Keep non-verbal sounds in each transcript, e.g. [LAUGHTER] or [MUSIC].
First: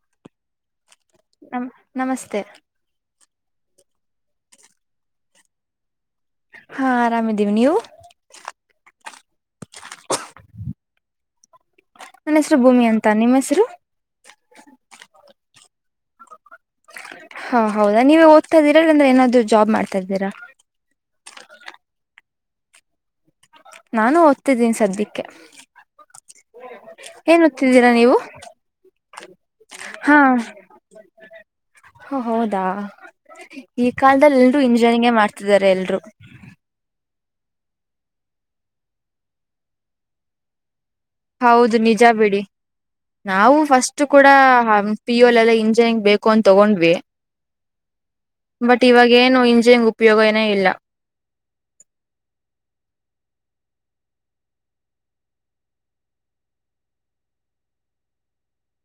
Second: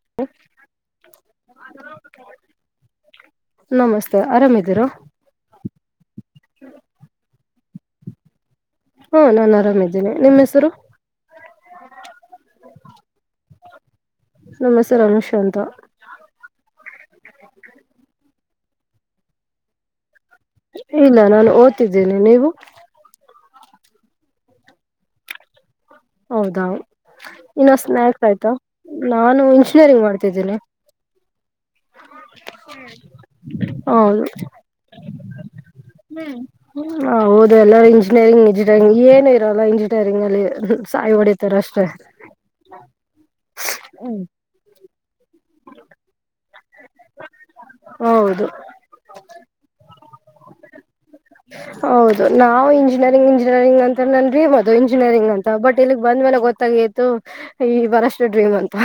ಹ [UNINTELLIGIBLE] ನಮ ನಮಸ್ತೆ. ನಮಸ್ತೆ ಆರಾಮಿದ್ದೀರ. ಹಾ ಆರಾಮಿದ್ದೀವಿ ನೀವು. ಹಾ ನಾನ್ ಆರಾಮಿದ್ದೇನೆ ನಿಮ್ಮ್ ಹೆಸರು. ನನ್ನ ಹೆಸರು ಭೂಮಿ ಅಂತ ನಿಮ್ಮ ಹೆಸರು ನನ್ ಹೆಸರು ಅಮಿಷಾ ಅಂತ. ಹಾ ಹೌದಾ ನೀವೇ ಓದ್ತಾ ಇದೀರ ಇಲ್ಲಾಂದ್ರೆ ಏನಾದ್ರು ಜಾಬ್ ಮಾಡ್ತಾ ಇದ್ದೀರಾ ಇಲ್ಲ ನಾನು ಓದ್ತಿದ್ದೀನಿ ನೀವು. ನಾನು ಓದ್ತಿದ್ದೀನಿ ಸದ್ಯಕ್ಕೆ. ಹೌದಾ. ಏನ್ ಇನ್ನೊ ಓದ್ತಿದ್ದೀರಾ ನೀವು ಸ್ನ್ಯಕ್ಸ್ ಆಯ್ತು ನಾನು ಇಂಜಿನಿಯರಿಂಗ್ ಮಾಡ್ತಿದ್ದೀನಿ. ಹ ಹೌದಾ. ಈ ಹೌದು ಕಾಲದಲ್ಲಿ ಎಲ್ರೂ ಇಂಜಿನಿಯರಿಂಗೇ ಮಾಡ್ತಿದಿದ್ದಾರೆ ಎಲ್ಲಾರು. ಹ ಹೌದು ಎಲ್ಲರೂ ಇಂಜಿನಿಯರಿಂಗ್ ಇಂಜಿನಿಯರಿಂಗ್ ಏನ ಇರೋಲ್ಲ ಇಂಜಿನಿಯರಿಂಗ್ ಅಲ್ಲಿ. ಸಾಯಿ ಹೊಡಿತಾರ ಹೌದು ಅಷ್ಟೇ ನಿಜ ಬಿಡಿ ನಾವು ಫಸ್ಟ್ ಕೂಡ. ಪಿುಲ್ ಅಲ್ಲ ಇಂಜನ್ ಬೇಕು ಅನ್ ತೊಗೊಂಡ್ವಿ. ಹೌದು ಬಟ್ ಇವಾಗೇನು ಇಂಜಿನ್ ಉಪಯೋಗನೇ ಇಲ್ಲ. ಹೌದು ನಾವು ಇಂಜಿನಿಯರಿಂಗ್ ಇ. ಇಂಜಿನಿಯಂಗ್ ಅಂತ ನನ್ ಡ್ರೀಮ್ ಅದು ಇಂಜಿನಿಯರಿಂಗ್ ಅಂತ ಬಟ್ ಇಲ್ಲಿಗ್ ಬಂದ್ ಮೇಲೆ ಗೊತ್ತಾಗಿತ್ತು ಈ ಬರಷ್ಟ ಡ್ರೀಮ್. ಹಂತ.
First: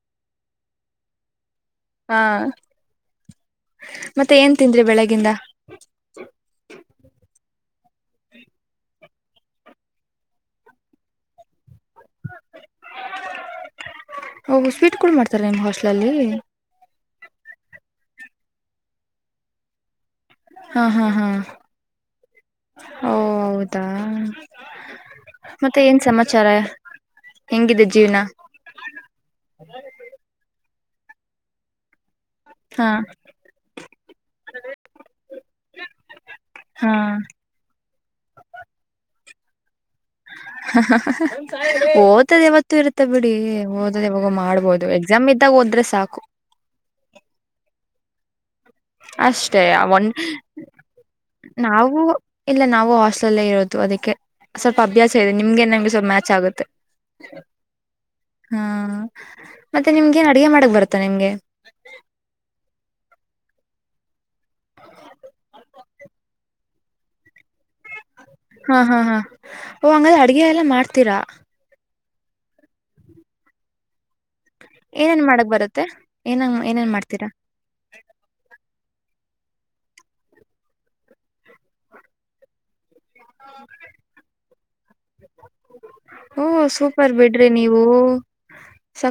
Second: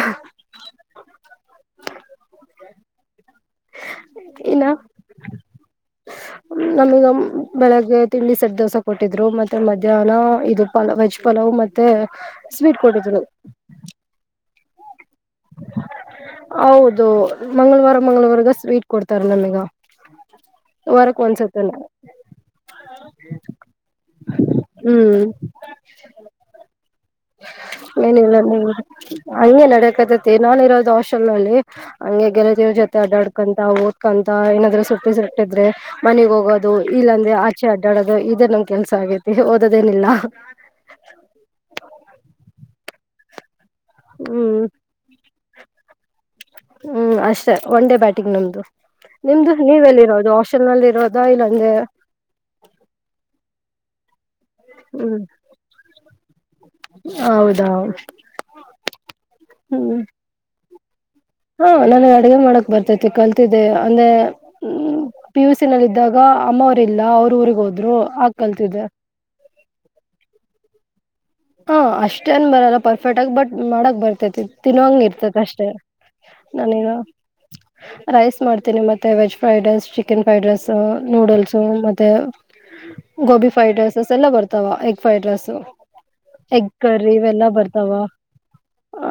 ಹಾ ಮತ್ತೆ ಏನ್ ಇನ್ನ ತಿಂದ್ರಿ ಬೆಳಗ್ಗಿಂದ. ನಮಗ ಬೆಳಗ್ಗೆ ತಿಂಡಿ ಸಡ್ ದೋಸ ಕೊಟ್ಟ. ್ರು ಮತ್ತೆ ಮಧ್ಯಾಹ್ನ ಇದು ಪಲ ವೆಜ್ ಪಲಾವ್ ಮ. ಮತ್ತೆ ಸ್ವೀಟ್ ಕೊಟ್ಟಿದ್ರು. ಓ ಸ್ವೀಟ್ ಕೂಡ ಮಾಡ್ತಾರೆ ನಿಮ್ ಹಾಸ್ಟ್ಲಲ್ಲಿ ಹೌದು ಮಂಗಳವಾರ. ಚ ಮಂಗಗಳೂವರ್ಗ ಸ್ವೀಟ್ ಕೊಡ್ತಾರ ನಮಗ ಹಾ ಹಾ ವರಕ್ ಹಾ ಒಂದ್ಸತ್ತ. ಓ ಹೌದಾ ಹ್ಮ್ ಮತ್ತೆ ಏನ್ ಸಮಾಚಾರ. ಹೆಂಗಿದೆ ಜೀವನ ಏನಿಲ್ಲ ನೀ ಹಂಗೆ ನಡಕ್ತತಿ ನಾನಿರೋದು ಹಾಸೆಲ್ ನಲ್ಲಿ. ಹಂಗೆ ಗೆಳತಿರು ಹಾ ಜೊತೆ ಅಡ್ಡಾಡ್ಕೊಂತ ಓದ್ಕೊಂತ ಏನಾದ್ೂ ಸುಟ್ಟಿ ಸುಟ್ಟಿದ್ರೆ ಮನಗ್ ಹೋಗೋದು. ಹಾ ಇಲ್ಲ ಅಂದ್ರೆ ಆಚೆ ಅಡ್ಡೋದು ಇದೇ ನಮ್ ಕೆಲಸ ಆಗೈತಿ ಹ. ಓ್ತದೆ ಯಾವತ್ತುೂ ಇರುತ್ತೆ ಬಿಡಿ. ಓದದೆ ಇವಾಗ ಹ್ಮ್ ಮಾಡ್ಬೋದು ಎಕ್ಸಾಮ್ ಇದ್ದಾಗ ಹೋದ್ರೆ ಸಾಕು. ಹ್ಮ್ ಅಷ್ಟೇ ಒನ್ ಡೇ ಬ್ಯಾಟಿಂಗ್ ನಮ್ದು. ನಿಮ್ದು ಅಷ್ಟೆ ಒ ನೀವೆಲ್ಲಿರೋದು ಹಾಸ್ಟೆಲ್ ನಲ್ಲಿ ಇರೋದಾ ಇಲ್ಲಾಂದ್ರೆ ನಾವು ಇಲ್ಲ ನಾವು ಹಾಸ್ಲಲ್ಲೇ ಇರೋದು. ಅದಕ್ಕೆ ಸ್ವಲ್ಪ ಅಭ್ಯಾಸ ಹ್ಮ್ ಇದೆ ನಿಮ್ಗೆ ನಂಗೆ ಸ್ವಲ್ಪ ಮ್ಯಾಚ್ ಆಗುತ್ತೆ. ಹೌದಾ ಹಾ ಮತ್ತೆ ಹ್ಮ್ ನಿಮ್ಗೆ ನ್ ಅಡಗೆ ಮಾಡಕ್ ಬರುತ್ತ. ಹಾ ನನ ಅಡಗೆ ಮಾಡಕ್ ಬರ್ತೇತಿ ಕಲ್ತಿದ್ದೆ ಅಂದ್ರೆ್ಮ ಪಿ ಯುಸ ನಲ್ಲಿ. ಇದಾಗ ಅಮ್ಮವ್ರ ಇಲ್ಲ ಅವ್ರರು ಊರಿಗೆಗ್ ಹೋದ್ರು. ಹಾ ಕಲ್ತಿದ್ದೆ ಹಾ ಹಾ ಹ ಹಂಗಾದ ಅಡ್ಗೆ ಎಲ್ಲ ಮಾಡ್ತೀರಾ. ಹಾ ಅಷ್ಟೇನ್ ಬರಲ್ಲ ಪರ್ಫೆಕ್ಟ್ ಆಗ ಬಟ್ ಮಾಡಕ್ ಬರ್ತೇತಿ ತಿನ್ವಂಗ ಏನೇನ್ ಇರ್ತೇತಿ ಮಾಡಕ್ ಅಷ್ಟೇ. ಬರತ್ತೆ ಏನಂಗ ನಾನೇ ಏನೇನ್ ಮಾಡ್ತೀರಾ ರೈಸ್ ಮಾಡ್ತೀನಿ ಮತ್ತೆ veg. Fried rice chicken fried rice noodles ಮತ್ತೆ. ಗೋಬಿ ಫ್ರೈಡ್ ರೈಸಸ್ ಎಲ್ಲ ಬರ್ತಾವ ಎಗ್ ಫ್ರೈಡ್ ರೈಸ್. ಹಓ ಸೂಪರ್ ಬಿಡ್ರಿ ನೀವು.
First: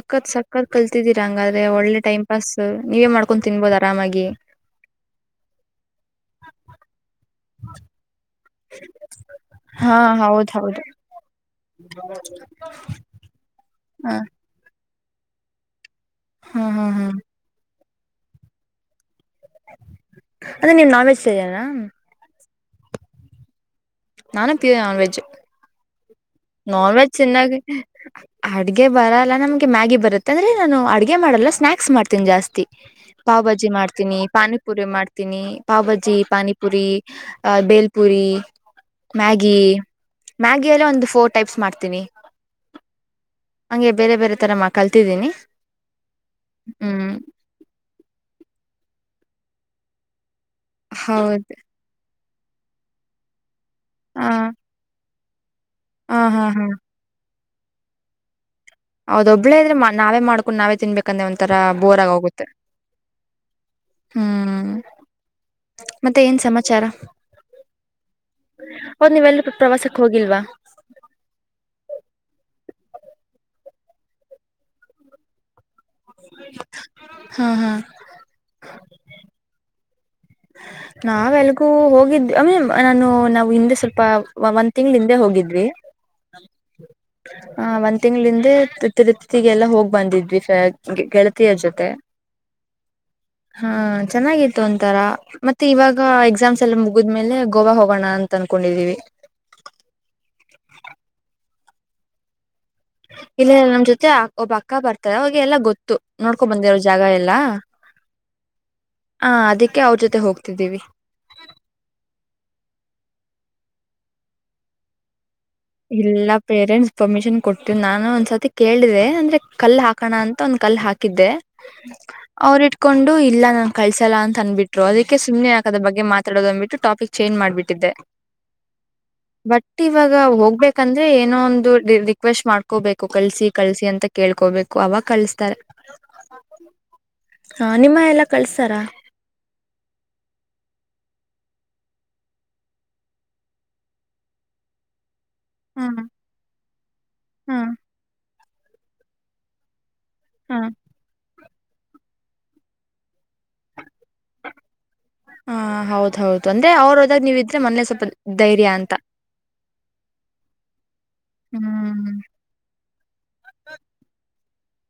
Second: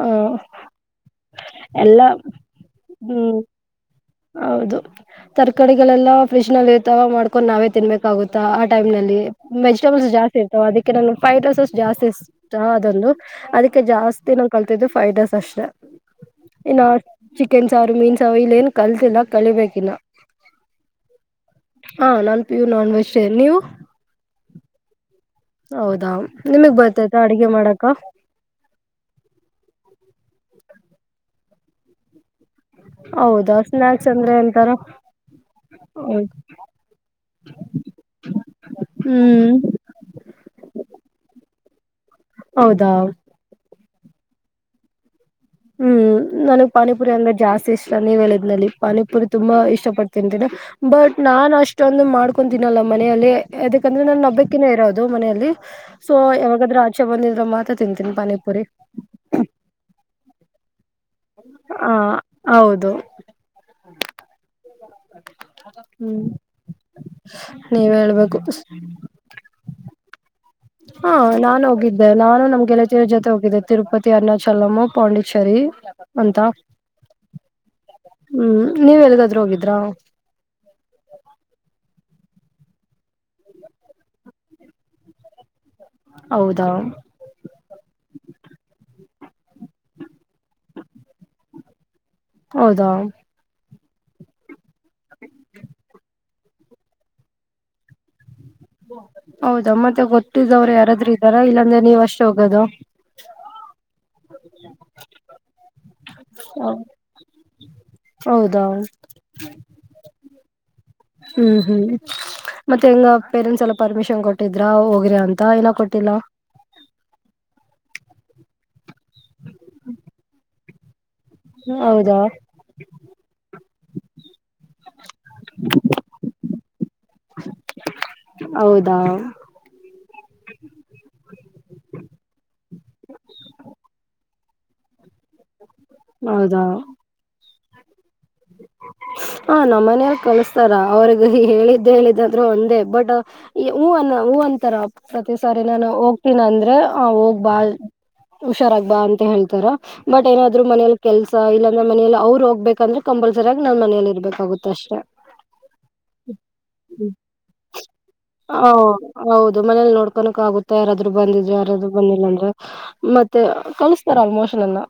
ಆ ಸತ್ ಕಲ್ತಿದೀರಾ ಹಂಗಾದ್ರೆ ಒಳ್ಳೆ ಎಲ್ಲಾ ಟೈಮ್ ಪಾಸ್ ನೀವೇ ಹ್ಮ್ ಮಾಡ್ಕೊಂಡ್ ತಿನ್ಬೋದಾರ. ಹೌದು ತರ್ಕಡಿಗಳೆಲ್ಲಾ ಫ್ರಿಜ್ ನಲ್ಲಿ ಇರ್ತಾವ ಮಾಡ್ಕೊಂಡ್ ನಾವೇ ತಿನ್ಬೇಕಾಗುತ್ತೆ. ಆ ಟೈಮ್ ನಲ್ಲಿ ಹಾ ವೆಜಿಟೇಬಲ್ಸ್ ಜಾಸ್ತಿ ಹೌದ್ ಇರ್ತಾವ ಹೌದು ಅದಕ್ಕೆ ನಾನ ಫೈೋಸಸ್ ಜಾಸ್ತಿ ಇತ ಅದೊಂದು. ಅದಕ್ಕೆ ಹ. ಜಾಸ್ತಿ ನಾ ಕಲ್ತಿದ್ದೆ. ಫೈಡರ್ಸ್ ಅಷ್ಟೆ ಹಾ ಹಾ ಇನ್ನು ಹಾ ಚಿಕನ್ ಸಾವ ಮೀನ್ ಸವು ಇಲ್ಲ ಏನ್ ಕಲ್ತಿಲ್ಲ. ಕಲಿಬೇಕಿಲ್ಲ ಅಂದ್ರೆ ನೀವ್ ನಾನ್ ವೆಜ್ ತಿನ್ನಲ್ಲ ಹ ನಾನ್ ಪಿಯೂ ನಾನ್ [UNINTELLIGIBLE] ನೀವು ನಾನು ತಿನ ನಾನ್ವೆೆಜ್ ಹೌದಾ ನಿಮಗ್ ನಾನ್ ವೆಜ್ ಬರ್ತೈತಾ ಅಡಿಗೆ ಚೆನ್ನಾಗಿ ಮಾಡಕ ಅಡ್ಗೆ ಬರಲ್ಲ ನಮ್ಗೆ ಮ್ಯಾಗಿ ಬರುತ್ತ್ ತಂದ್ರೆ ನಾನು ಅಡ್ಗೆ ಮಾಡಲ್ಲ ಸ್ನಾಕ್ಸ್ ಮಾಡ್ತೀನಿ ಜಾಸ್ತಿ. ಪಾವ್ ಹೌದಾ ಭಾಜಿ ಸ್ನಾಕ್ಸ್ ಮಾಡ್ತೀನಿ ಅಂದ್ರೆ ಎಂತರ ಪಾನಿಪುರಿ ಮಾಡ್ತೀನಿ ಪಾವ್ಭಾಜಿ ಪಾನಿಪುರಿ ಬೇಲ್ಪುರಿ ಇ ಮ್ಯಾಗಿ ಹ್ಮ್ ಅಲ್ಲ ಒಂದು ಫೋರ್ ಟೈಪ್ಸ್ ಮಾಡ್ತೀನಿ. ಹೌದಾ ಹಂಗೆ ಬೇರೆ ಬೇರೆ ತರ ಮಾ ಕಲ್ತಿದ್ದೀನಿ. ಹ್ಮ್ ನನಗ್ ಪಾನಿಪುರಿ ಹ್ಮ್ ಅಂದ್ರೆ ಜಾಸ್ತಿ ಇಷ್ಟ ನೀವ್ ಏಳಿದ್ನಲ್ಲಿ. ಪಾನಿಪುರಿ ತುಂಬಾ ಇಷ್ಟ ಪಟ್ತಿಂತಿನಿ ಬಟ್ ಹೌದು ನಾನ್ ಅಷ್ಟೊಂದು ಮಾಡ್ಕೊಂತಿನ್ನಲ್ಲ ಮನೆಯಲ್ಲಿ ಯದಕಂದ್ರೆ ಹ ನಾನ ಒಬ್ಬಕ್ಕಿನೇ ಇರೋದು ಮನೆಯಲ್ಲಿ ಹ ಸೊ ಹಾ ಹಾ ಯಾವಾಗಾದ್ರೂ ಆಚೆ ಬಂದಿದ್ರ ಮಾ ತ ತಿಂತೀನ್ ಪಾನಿ ಪುರಿ. ಹೌದ ಒಬ್ಬಳೇ ಇದ್ರೆ ನಾವೇ ಮಾಡ್ಕೊಂಡು ನಾವೇ ತಿನ್ಬೇಕಂದೆ ಒಂಥರ ಹ ಬೋರ್ ಆಗ ಹೋಗುತ್ತೆ. ಹೌದು ಹ್ಮ್ ಮತ್ತೆ ಹ್ಮ್ ಏನ್ ಸಮಾಚಾರ. ನೀವ್ ಹೇಳ್ಬೇಕು ಹದ ನೀವೆಲ್ಲು ಪ್ರವಾಸಕ್ಕೆ ಹೋಗಿಲ್ವಾ. ಹಾ ನಾನು ಹೋಗಿದ್ದೆ ನಾನು ನಮ್ ಗೆಳತರ ಜೊತೆ ಹೋಗಿದ್ದೆ ತಿರುಪತಿ ಅರುಣಾಚಲಂ ಪಾಂಡಿಚೇರಿ. ಅಂತ ಹಾ ಹಾ ಹ್ಮ್ ನೀವ್ ಎಲ್ಗಾದ್ರೂ ಹೋಗಿದ್ರ. ನಾವೆಲ್ಗೂ ಹೋಗಿದ್ವಿ ನಾನು ನಾವು ಹಿಂದೆ ಸ್ವಲ್ಪ ಒಂದ್ ತಿಂಗ್ಳ ಹಿಂದೆ ಹೋಗಿದ್ವಿ. ಹೌದಾ ಹ ಒಂದ್ ತಿಂಗಳ ಹಿಂದೆ ತಿ ತಿರು ತಿಗೆಲ್ಲ ಹೋಗ್ ಬಂದಿದ್ವಿ ಫೆ ಗೆಳತಿಯರ ಜೊತೆ. ಹೌದಾ ಹಾ ಚೆನ್ನಾಗಿತ್ತು ಒಂತರಾ ಮತ್ತೆ ಇವಾಗ ಎಕ್ಸಾಮ್ಸ್ ಎಲ್ಲ ಮುಗಿದ್ಮೇಲೆ ಗೋವಾ ಹೋಗೋಣ ಅಂತ ಅನ್ಕೊಂಡಿದೀವಿ ಹೌದಾ ಮತ್ತೆ ಗೊತ್ತಿದ್ದವರು ಯಾರಾದ್ರೂ ಇದ್ದಾರ ಇಲ್ಲಾಂದ್ರೆ ನೀವ್ ಅಷ್ಟೇ ಹೋಗೋದು. ಇಲ್ಲಿ ನಮ್ ಜೊತೆ ಒಬ್ಬ ಅಕ್ಕ ಬರ್ತಾರೆ ಅವಾಗ ಎಲ್ಲಾ ಗೊತ್ತ ತು ನೋಡ್ಕೊಂಬಂದೆ ಅವರ ಜಾಗ ಎಲ್ಲ. ಹೌದಾ ಹಾ ಅದಿಕ್ಕೆ ಅವ್ರ ಜೊತೆ ಹೋಗ್ತಿದ್ದೀವಿ. ಹ್ಮ್ ಹ್ಮ್ ಮತ್ತೆ ಹೆಂಗ ಪೇರೆಂಟ್ಸ್ ಎಲ್ಲ ಪರ್ಮಿಷನ್ ಕೊಟ್ಟಿದ್ರ ಹೋಗ್ರಿ ಅಂತ ಏನ ಕೊಟ್ಟಿಲ್ಲ ಇಲ್ಲ ಪೇರೆಂಟ್ಸ್ ಪರ್ಮಿಷನ್ ಕೊಟ್ಟಲ್ಲಾ ನಾನ್ ಒಂದ್ಸತಿ ಕೇಳಿದೆೆ ಅಂದ್ರೆ ಕಲ್ ಹಾಕಣ ಅಂತ ಒಂದ ಕಲ್ ಹಾಕಿ ಕಿದ್ದೆ ಹೌದಾ ಅವರು ಇಟ್ಕೊಂಡು ಇಲ್ಲ ನನ್ ಕಳ್ಸಲ್ಲ ಅಂತ ಅನ್ಬಿಟ್ರು ಅದಕ್ಕೆ ಸುಮ್ನೆ ಯಾಕದರ ಬಗ್ಗೆ ಮಾತಾಡೋದಂದ್ಬಿಟ್ಟು ಟಾಪಿಕ್ ಚೇಂಜ್ ಮಾಡಿಟ್ಟಿದ್ದೆ. ಹೌದು ಬಟ್ಟ ಇವಾಗ ಹೋಗ ಅಂದ್ರೆ ಏನೋ ಒಂದು ರಿ ರಿಕ್ವೆಸ್ಟ್ ಮಾಡ್ಕೋಬೇಕು ಕಲ್ಸಿ ಕಳ್ಸಿ ಅಂತ ಕೇಳ್ಕೋಬೇಕು ಅವಾಗ ಕಳಸ್ತಾರೆ. ಹೌದಾ ಹಾ ನಿಮ್ಮ ಎಲ್ಲ ಕಳ್ಸ್ತಾರ ಹ ನಮ್ಮನೆಯಾರ ಕಳಸ್ತಾರ ಅವ್ರಿಗೆ ಹೆ ಹೇಳಿದ್ದೆ ಹೇಳಿದ್ದಾದ್ರೂ ಒಂದೇ ಬಟ್ ಹೂನ್ನ ಹೂ ಅಂತ ತರ ಪ್ರತಿ ಸಾರಿ ನಾನು ಹ್ಮ್ ಹೋಗ್ತೀನ ಅಂದ್ರೆ ಆ ಹೋಗ್ಬಾ ಹ್ಮ್ ಹುಷಾರಾಗ್ಬಾ ಅಂತ ಹೇಳ್ತಾರೆ. ಬಟ್ ಏನಾದ್ರು ಹ್ಮ್ ಮನೇಲಿ ಕೆಲ್ಸ ಇಲ್ಲಾಂದ್ರೆ ಮನೆಯಲ್ಲಿ ಅವ್ರು ಹೋಗ್ಬೇಕಂದ್ರೆ ಕಂಪಲ್ಸರಿಯಾಗಿ ನಾನ್ ಮನೆಲಿ ಇರ್ಬೇಕಾಗುತ್ತೆ ಅಷ್ಟೆ. ಹಾ ಹೌದ ಹೌದು ಅಂದೆ ಅವ್ರ ಹೋದಾಗ ನೀವಿದ್ರೆ ಮನೇ ಸ್ವಲ್ಪ ಧೈರ್ಯ ಅಂತ. ಆಗುತ್ತ ಯಾರಾದ್ರು ಬಂದಿದ್ರ ಯಾರಾದ್ರು ಹ್ಮ್ ಬಂದಿಲ್ಲ ಅಂದ್ರೆ ಮತ್ತೆ ಕಳಸ್ತಾರ ಆಲ್ಮೋಸ್ಟ್ ರಲ್ಲ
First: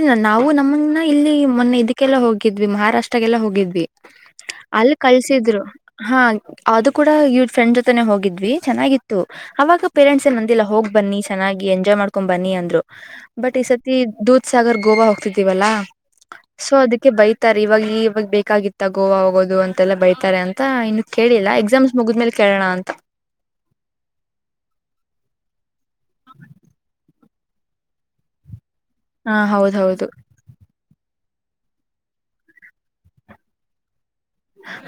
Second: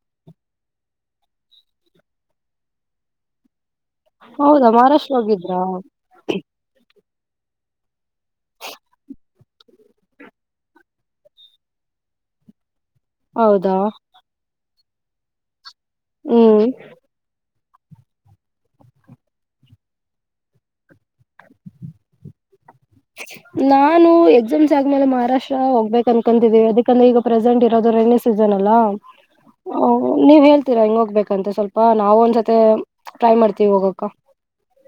ಇ ನಾವು ನಮ್ಮನ್ನ ಇಲ್ಲಿ ಮೊನ್ನೆ ಇದಕ್ಕೆಲ್ಲ ಹೋಗಿದ್ವಿ ಮಹಾರಾಷ್ಟ್ರಾಗೆಲ್ಲ ಹೋಗಿದ್ವಿ. ಹೌದಾ ಅಲ್ಲಿ ಮಹಾರಾಷ್ಟ್ರ ಹೋಗಿದ್ರಾ ಕಲ್ಸಿದ್ರು ಹಾ ಅದು ಕೂಡ ಇವ್ರ್ ಫ್ರೆಂಡ್ ಜೊತೆ ತೆನೆ ಹೋಗಿದ್ವಿ ಚೆನ್ನಾಗಿತ್ತು. ಅವಾಗ ಪೇರೆಂಟ್ಸ್ ಎನ್ ನಂದಿಲ್ಲ ಹೋಗ್ ಬನ್ನಿ ಚೆನ್ನಾಗಿ ಎಂಜಾಯ್ ಮಾಡ್ಕೊಂಡ್ ಬನ್ನಿ ಅಂದ್ರು. ಬಟ್ ಈ ಹೌದಾ ಸತಿ ದೂದ್ ಸಾಗರ್ ಗೋವಾ ಹೋಗ್ತಿದೀವಲ್ಲಾ ಹ್ಮ್ ಸೊ ಅದಕ್ಕೆ ಬೈ ತ್ತರ್ ಇವಾಗ ಇವಾಗ ಬೇಕಾಗಿತ್ತ ಗೋವಾ ಹೋಗೋದು ಅಂತೆಲ್ಲ ಬೈತಾರೆ ಅಂತ ಇನ್ನು ಕೇಳಿಲ್ಲ ಎಕ್ಸಾಮ್ಸ್ ಮುಗಿದ್ಮೇಲೆ ಕೇಳೋಣ ಅಂತ ನಾನು ಎಕ್ಸಾಮ್ಸ್ ಆದ್ಮೇಲೆ ಮಹಾರಾಷ್ಟ್ರ ಹೋಗ್ಬೇಕು ಅನ್ಕಂತಿದೀವಿ ಅದಕಂದ್ರೆ ಈಗ ಪ್ರೆಸೆಂಟ್ ಇರೋದು ರೈನಿ ಸೀಸನ್ ಅಲ್ಲ ಹ ಹೌದ್ ಹೌದು ನೀವ್ ಹೇಳ್ತೀರಾ ಬಂತ ಸ್ವಲ್ಪ ನಾವ ಒಂದ್ಸ ಟ್ರೈ ಮಾಡ್ತೀವಿ ಹೋಗಕ್ಕ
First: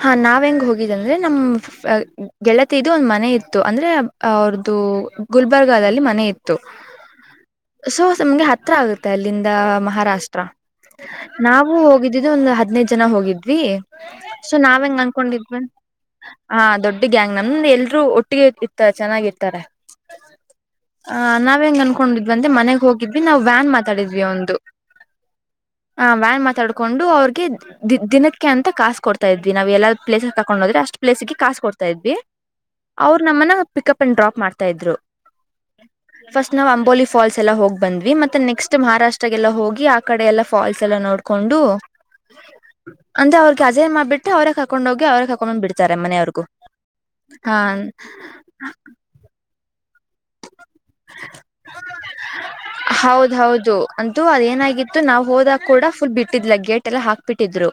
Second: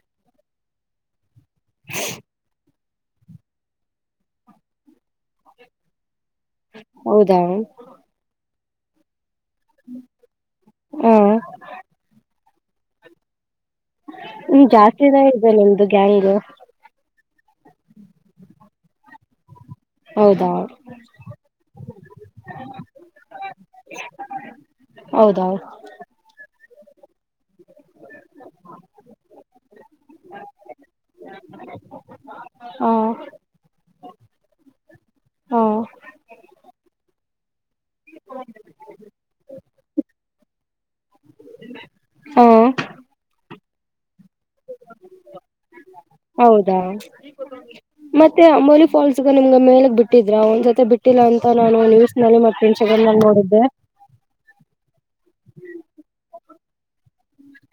ಹಾ ನಾವ ಹೆಂಗ್ ಹೋಗಿದ್ದ ಅಂದ್ರೆ ನಮ ಗೆಳತ್ ಇದು ಒಂದು್ ಮನೆ ಇತ್ತು ಅಂದ್ರೆ ಅವ್ರದ್ದು ಗುಲ್ಬರ್ಗಲ್ಲಿ ಮನೆ ಇತ್ತು ಹೌದಾ ಸೊ ನಮ್ಗೆ ಹತ್ರ ಆಗುತ್ತೆ ಅಲ್ಲಿ ಲ್ಲಿಂದ ಮಹಾರಾಷ್ಟ್ರ ಹ ನಾವು ಹೋಗಿದ್ದಿದ್ದು ಒಂದು ಹದ್ಿನೈದು ಜನ ಹೋಗಿದ್ದು ಸೊ ಹ್ಮ ನಾವ ಹೆಂಗ್ ಜಾಸ್ತಿನ ಇದೆ ಅನ್ಕೊಂಡಿದ್ವಿ ನಿಮ್ದು ಗ್ಯಾಂಗ್ ಹ ದೊಡ್ಡ ಒಟ್ಟ್ಯಾಂಗ್ ನಮ್ದ ಎಲ್ರರು ಒಟ್ಟಿಗೆ ಇತ ಚೆನ್ನಾಗಿ ಇರ್ತಾರೆ ಹೌದಾ ಆ ನಾವ್ ಹೆಂಗ್ ಅನ್ಕೊಂಡಿದ್ವಂದೆ ಮನೆಗ್ ಹೋಗಿದ್ವಿ ನಾವ್ ವ್ಯಾನ್ ಮಾತಾಡಿದ್ವಿ ಒಂದು ಹೌದಾ ಹ ವ್ಯಾನ್ ಮಾತಾಡ್ಕೊಂಡು ಅವ್ರಿಗೆ ದ ದಿನಕ್ಕೆ ಅಂತ ಕಾಾಸು ಕೊಡ್ತ ಾ ಇದ್ವಿ ನಾವವು ಎಲ್ಲಾ ಪ್ಲೇಸ್ ಕಕೊಂಡ್ೋದ್ರೆ ಅಷ್ಟ್ ಪ್ಲೇಸ್ಗೆ ಕಾಸ್ ಕೊಡ್ತಾ ಇದ್ವಿ ಹ ಅವ್ ನಮ್ಮನ ಪಿಕಪ್ ಅಂಡ್ ಡ್ರಾಪ್ ಮಾಡ್ತಾ ಇದ್ರು ಹ ಫಸ್ಟ್ ನಾವು ಅಂಬೋಲಿ ಫಾಲ್ಸ್ ಎಲ್ಲ ಹೋಗಿ ಬಂದ್ವಿ ಮತ್ತೆ ನೆಕ್ಸ್ಟ್ ಮಹಾರಾಷ್ಟ್ರ ಎಲ್ಲ ಹೋಗಿ ಆ ಕಡೆ ಎಲ್ಲ ಫಾಲ್ಸ್ಲ್ ನೋಡ್ ಕೊಂಡು ಹ ಅಂದ್ರೆ ಅವ್ರಗೆ ಅಜಯ ಮಾಡಬಿಟ್ಟ ಮತ್ತೆ ಅವ್ರೇ ಕಾಕೊಂಡ್ ಹೋಗಿ ಅವ್ರ ಕಾಕೊಂಡ್ ಬಿಡ್ತಾರೆ ಮನೆಯವ್ರಿಗು ಹೌದಾ ಮತ್ತೆ ಅಂಬೋಲಿ ಫಾಲ್ಸ್ಗ ನಿಮ್ಗ ಮೇಲಗ್ ಬಿಟ್ಟಿದ್ರ ಒಂದ್ಸಲ್ ಮತ್ತೆ ಬಿಟ್ಟಿಲ್ಲ ಅಂತ ನಾನು ನ್ಯೂಸ್ ನಲ್ಲಿ ಮತ್ತೆಂಚಗ ಹೌದ್ ನೋಡಿದ್ದೆ ಹೌದು ಅಂತೂ ಅದೇನಾಗಿತ್ತು ನಾವ್ ಹೋದಾಗ ಕೂಡ ಫುಲ್ ಬಿಟ್ಟಿದ್ಲ ಗೇಟ್ ಎಲ್ಲ ಹಾಕ್ಬಿಟ್ಟಿದ್ರು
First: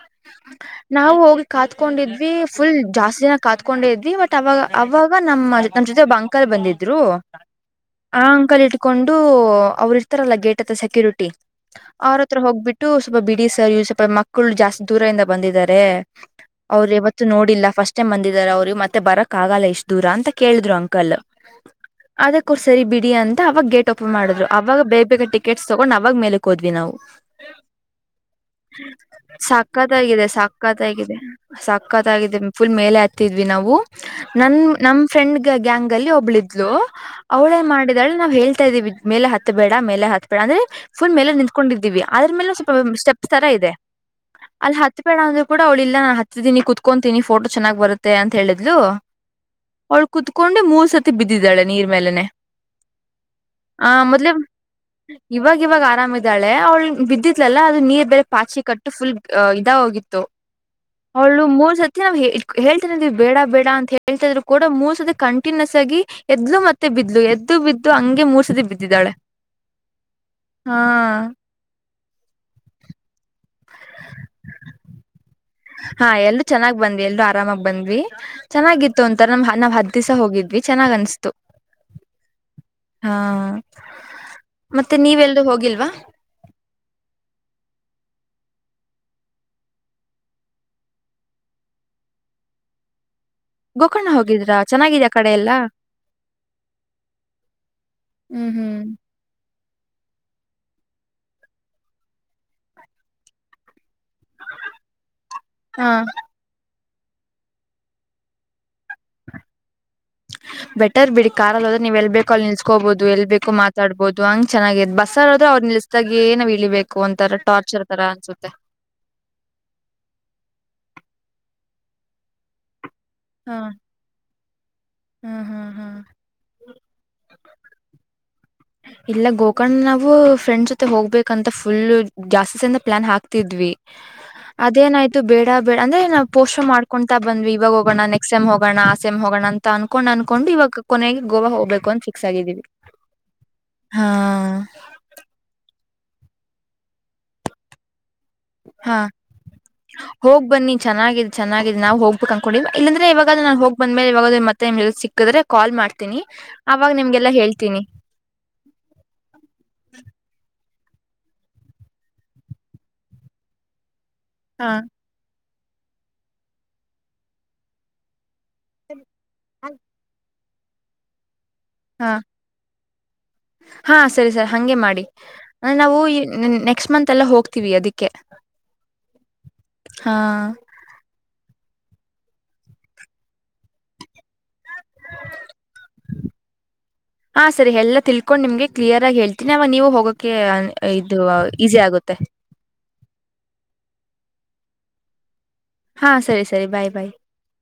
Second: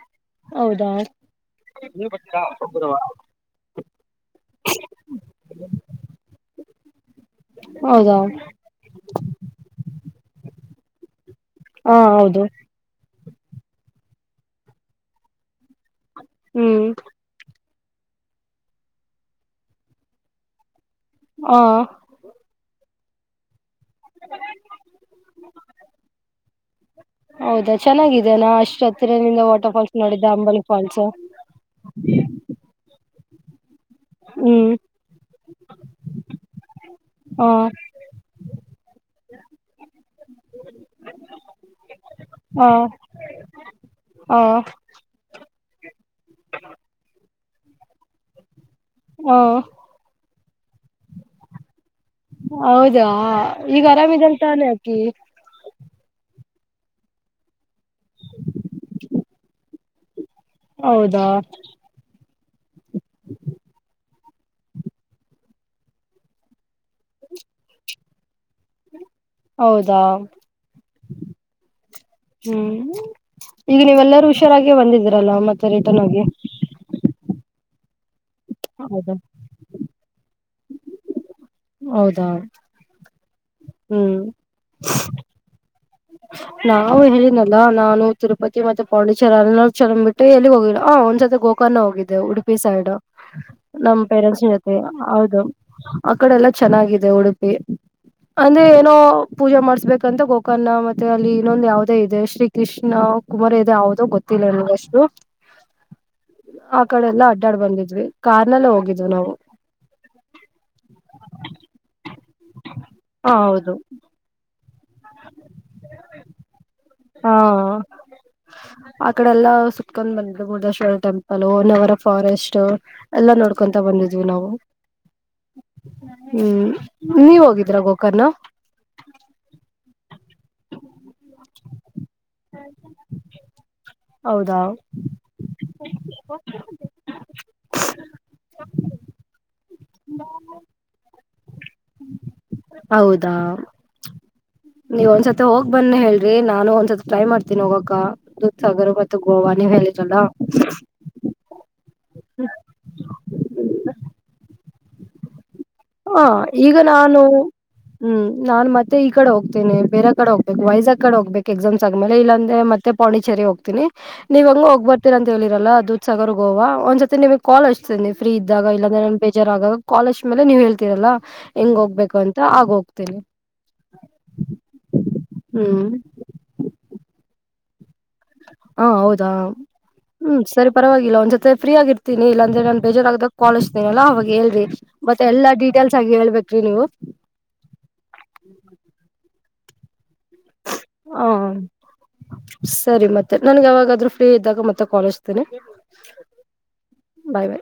ನಾವು ಹೋಗಿ ಕಾತ್ಕೊಂಡಿದ್ವಿ ಫುಲ್ ಜಾಸ್ತಿ ದಿನ ಕಾತ್ಕೊಂಡಿದ್ವಿ ಬಟ್ ಅವಾಗ ಅವಾಗ ನಮ್ಮ ನಮ್ಮ ಜೊತೆ ಒಬ್ಬ ಅಂಕಾ ಬಂದಿದ್ರು ಹೌದು ಆ ಅಂಕಲ್ ಇಟ್ಕೊಂಡು ಅವ್ರು ಇರ್ತಾರಲ್ಲ ಗೇಟ್ ಹತ್ತ ಸೆಕ್ಯೂರಿಟಿ ಹಾ ಅವ್ರತ್ರ ಹೌದು ಹೋಗ್ಬಿಟ್ಟು ಸ್ವಲ್ಪ ಬಿಡಿ ಸರ್ ಸ್ವಲ್ಪ ಮಕ್ಕಳು ಜಾಸ್ತಿ ದೂರದಿಂದ ಬಂದಿದ್ದಾರೆ ಹ್ಮ್ ಅವ್ರು ಯಾವತ್ತು ನೋಡಿಲ್ಲ ಫಸ್ಟ್ ಬಂದಿದಿದ್ದಾರೆ ಅವ್ರಿಗೆ ಮತ್ತೆ ಬರಕ್ ಆಗಲ್ಲ ಎಷ್ಟ್ ದೂರ ಅಂತ ಕೇಳಿದ್ರು ಅಂಕಲ್ ಹ ಅದರ್ ಬಿಡಿ ಅಂತ ಅವಾಗ ಗೆಟ್ ಮಾಡಿದ್ರು ಅವಾಗ ಬೇಗ ಬೇಗ ಟಿಕೆಟ್ಸ್ ತಗೊಂಡ್ ಅವಾಗ ಮೇಲೆಕ್ ಹೋದ್ವಿ ನಾವು ಹೌದಾ ಚೆನ್ನಾಗಿದೆನಾ ಅಷ್ಟ್ ಹತ್ತಿರದಿಂದ ವಾಟರ್ ಫಾಲ್ಸ್ ಸಕ್ಕತ್ಾಗಿದೆ ನೋಡಿದ್ದೆ ಅಂಬಲಿ ಫಾಲ್ಸ್ ಸಕ್ಕತ್ಗಾಗಿದೆ ಸಕ್ಕತ್ಗಿದೆ ಫುಲ್ ಮೇಲೆ ಹ ನಾವು ನನ್ ಹ್ಮ್ ನಮ್ ಫ್ರೆಂಡ್ ಗ್ಯಾಂಗ್ ಅಲ್ಲಿ ಒಬ್ಳಿದ್ಲು ಹ ಅವಳೇ ಮಾಡಿದಳೆ ನಾವವು ಹೇಳ್ತಾ ಇದ್ದೀವಿ ಮೇಲೆ ಹತ್ ಬೇಡ ಮೇಲೆ ಹತ್ ಬೇಡ ಅಂದ್ರೆ ಫುಲ್ ಮೇಲೆ ನಿಂತ್ಕೊಂಡಿದ್ದೀವಿ ಆದ್ರೆ ಹ ಸ್ಟ ಇದೆಲ್ಲಿ ಹ ಕೂಡ ಅವಳ ಇಲ್ಲಾನು ಹತ್ತೀನಿ ಕುತ್ಕೊತೀನಿ ಫೋಟ ಚೆನ್ನಾಗಿ ಬರುತ್ತೆ ಅಂತ ಹೇಳೆ ಲು ಹ ಅವಳು ಕುತ್ಕೊಂಡು ಮೂರ್ ಸತಿ ಬಿದ್ದಿದ್ದಾಳೆ ನೀರ್ ಮೇಲನೆ ಹೌದಾ ಈಗ ಆ ಮೊದ್ಲ ಆರಾಮಿದಲ್ ತಾನೆ ಅಕಿ ಇವಾಗ ಇವಾಗ ಆರಾಮ ಳೆ ಅವ್ಳ ಬಿದ್ದಿದ್ಲಲ್ಲಾ ಅದು ನೀರ್ ಬೇರೆ ಪಾಚಿ ಕಟ್ಟು ಫುಲ್ ಇದ ಹೋಗಿತ್ತು ಹೌದಾ ಹಳ್ಳು ಮೂರ್ ಸರ್ತಿ ನಾವ್ ಹೇಳ್ತೇನೆ ನೀವು ಬೇಡ ಬೇಡ ಅಂತ ಹೇಳಿ ಹೇಳ್ತಾ ಇದ್ರು ಕೂಡ ಮೂಸ ಅದ ಕಂಟಿನ್ಯೂಸ್ ಆಗಿ ಎದ್ಲು ಮತ್ತೆ ಬಿದ್ದ ಇ ಎದ್ದು ಬಿದ್ದು ಹಂಗೆ ಮೂರ್ ಸತಿ ಬಿದ್ದಾಳೆ ಹೌದಾ ಹ್ಮ್ ಈಗ ನೀವೆಲ್ಲರೂ ಹುಷಾರಾಗಿ ಬಂದಿದೀರಲ್ಲ ಮತ್ತೆ ರಿಟರ್ನ್ ಆಗಿ ಆರಾಮಾಗ ಬಂದ್ವಿ ಚೆನ್ನಾಗಿತ್ತು ಹೌದಾ ಅಂತ ನಮ್ ನಾವ್ ಹದ್ ದಿವಸ ಹೋಗಿದ್ವಿ ಚೆನ್ನ್ ಅನ್ಸ್ತು ಹೌದಾ ಹಾ ಹ್ಮ್ ಮತ್ತೆ ನೀವೆಲ್ ಹೋಗಿ ನಾವು ಹೇಳಿನಲ್ಲ ನಾನು ತಿರುಪತಿ ಮತ್ತ ಪಂಡೇಶ್ವರ ಅನ್ನ ಚಂದ್ ಬಿಟ್ಟು ಎಲ್ಲಿಗ್ ಹೋಗಿಲ್ಲ ಆ ಒಂದ್ಸರ್ ಗೋಕರ್ಣ ಹೋಗಿದ್ದಿದೆ ಉಡುಪಿ ಸೈಡ್ ಹ್ಮ್ ನಮ್ ಪೇರೆಂಟ್ಸ್ ಜೊತೆ ಹೌದು ಆ ಕಡೆ ಎಲ್ಲಾ ಚೆನ್ನಾಗಿದೆ ಉಡುಪಿ ಹ್ಮ್ ಅಂದ್ರೆ ಹ್ಮ್ ಏನೋ ಪೂಜಾ ಮಾಡ್ಸ ಬೇಕಂತ ಗೋಕರ್ಣ ಮತ್ತೆ ಅಲ್ಲಿ ಇನ್ನೊಂದು ಯಾವದೇ ಇದೆ ಶ್ರೀ ಕೃಷ್ಣ ಕುಮಾರ್ ಇದೆ ಯ ಗೊತ್ತಿಲ್ಲ ನನ್ಗೆ ಅಷ್ಟು ಹಾ ಆ ಕಡೆ ಎಲ್ಲ ಅಡ್ಡಾಡ್ ಬಂದಿದ್ವಿ ಕಾರ್ ನಲ್ಲ ಹೋಗಿದ್ವಿ ನಾವು ಬೆಟರ್ ಬಿಡಿ ಕಾರ್ ಅಲ್ಲದ್ರೆ ನೀವ್ ಎಲ್ ಬೇಕೋ ಅಲ್ಲಿ ನಿಲ್ಸ್ಕೋಬಹುದು ಎಲ್ ಹ ಬೇಕು ಹೌದು ಮಾತಾಡ್ಬೋದು ಹಂಗ ಚೆನ್ನಾಗ್ ಬಸ್ಸಾರೋ್ರೆ ಅವ್ರ ನಿಲ್ಲಿಸ್ದಾಗಿ ಏನಾವ್ ಇಳಿಬೇಕು ಹಾ ಒಂತರ ಟಾರ್ಚರ್ ತರ ಅನ್ಸುತ್ತೆ ಆ ಕಡೆ ಎಲ್ಲ ಸುತ್ಕೊಂಡ್ ಬಂದು ಮುರಡೆಶ್ವರ ಟೆಂಪಲ್ ಅಲೋ ನವರ ಫಾರೆಸ್ಟ್ ಎಲ್ಲ ಹಾ ನೋಡ್ಕೊಂತ ಬಂದಿದ್ವಿ ನಾವು ಹ್ಮ್ ಹ್ಮ್ ಹ್ಮ್ ಹ್ಮ್ ನೀವ್ ಹೋಗಿದೀರ ಗೋಕರ್ಣ ಇಲ್ಲ ಗೋಕರ್ಣ್ನ ನಾವು ಫ್ರೆಂಡ್ಸ್ ಜೊತೆ ಹೋಗ್ಬೇಕಂತ ಫುಲ್ ಜಾಸ್ತಿ ಸಂದ ಪ್ಲಾನ್ ಹಾಕ್ತಿದ್ವಿ ಅದೇನಾಯ್ುೇಡ ಬೇಡ ಅಂದ್ರೆ ನಾ ಪೋಷ ಮಾಡ್ಕೊಂತತ ಬಂದ್ ಇವಾಗ ಹೋಗೋಣ ನೆಕ್ಸ್ ಸಮ್ ಹೋಣ ಆ ಸಮ್ ಹೋಗೋಣ ಅಂತ ಅನ್ಕೊಂಡ್ ಅನ್ಕೊಂಡು ಇವಾಗ ಕೊನೆಗೆ ಗೋವಾ ಹೋಗ್ಬೇಕು ಅಂತ ಫಿಕ್ಸ್ ಆಗಿದೀವಿ ನೀವ ಒಂದ್ಸತ್ ಹೋಗ್ ಬನ್ನ ಹೇಳ್ರಿ ನಾನು ಒಂದ್ಸತ್ ಟ್ರೈ ಮಾಡ್ತೀನಿ ಹೋಗಕ್ಕ ಸಾಗರ ಹಾ ಮತ್ತು ಗೋವ ಹೋಗ್ ಬನ್ನಿ ಚನ್ನಾಗಿದ್ ಚೆನ್ನಾಗಿದ್ ನಾವ್ ಹೋಗ್ಬೇಕು ಅನ್ಕೊಂಡೀವಿ ಇಲ್ಲಾಂದ್ರೆ ಇವಾಗ ನಾನ್ ಹೋಗ್ ಬಂದ್ಮೇಲೆ ಇವಾಗತ್ತೆ ಮ ಸಿಕ್ಕಿದ್ರೆ ಕಾಲ್ ಮಾಡ್ತೀನಿ ಹಾ ಈಗ ಅವಾಗ ನಾನು ನಿಮ್ಗೆಲ್ಲಾ ಹೇಳ್ತೀನಿ ಹ್ಮ್ ನಾನ್ ಮತ್ತೆ ಈ ಕಡೆ ಹೋಗ್ತೇನೆ ಬೇರೆ ಕಡೆ ಹೋಗ್ಬೇಕು ವಯಸ್ ಕಡೆ ಹೋಗ್ಬೇಕು ಎಕ್ಸಾಮ್ಸ್ ಆ ಆದ್ಮೇಲೆ ಇಲ್ಲಂದೆ ಮತ್ತೆ ಪಂಡಿಚೆರಿ ಹೋಗ್ತೀನಿ ನೀವ ಹಂಗ ಹಾ ಹೋಗ್ ಬರ್ತೀರ ಅಂತ ಹೇಳಿ ಲ್ಲ ದೂ ಸಾಗರ್ ಗೋವಾ ಒಂದ್ ಸತಿ ನಿಮ್ ಕಾಲ್ಷ್ಟತ ಫ್ರೀ ಇದ್ದಾಗ ಇಲ್ಲಂದ್ರೆನ್ ಬೇಜರ್ ಆಗಾಗ ಕಾಷ್ಟ ಆಮೇಲೆ ನೀವ್ ಹೇಳ್ತೀರಲ್ಲಾ ಹೆಂಗ್ ಹಾ ಹೋಗ್ಬೇಕು ಅಂತ ಆಗ ಹೋಗತಿನಿ ಹಾ ಸರಿ ಸರ್ ಹಗೆ ಮಾಡಿ ಹ್ಮ್ ನಾವು ನೆಕ್ಸ್ಟ್ ಮಂತ್ ಎಲ್ಲ ಹೋಗ ವಿ ಅದಕ್ಕೆ ಹಾ ಹೌದಾ ಹಾ ಹ್ಮ್ ಸರಿ ಪರವಾಗಿಲ್ಲ ಒಂದ್ ಜೊತೆ ಫ್ರೀ ಆಗಿರ್ತ ತಿನನಿ ಇದ್ರೆ ನನ್ ಬೇಜಾರರ ಆದಾಗ ಕಾಲೇಜನಲ್ಲ ಅವಾಗ ಹೇಳಿ ಮತ್ತೆ ಎಲ್ಲಾ ಡೀಟೇಲ್ಸ್ ಆಗಿ ಹೇಳ್ಬೇಕ್ರಿ ನೀವು ನವ ನೀವು ಹೋಗಕ್ ಹ ಸರಿ ಮತ್ತೆ ನನ್ಗೆ ಯಾವಾಗಾದ್ರೂ ಫ್ರೀ ಇದ್ದಾಗ ಮತ್ತೆ ಕಾಲೇಜ್ ಹಾ ಸರಿ ಸರಿ ಬಾಯ್ ಬಾಯ್ ಬಾಯ್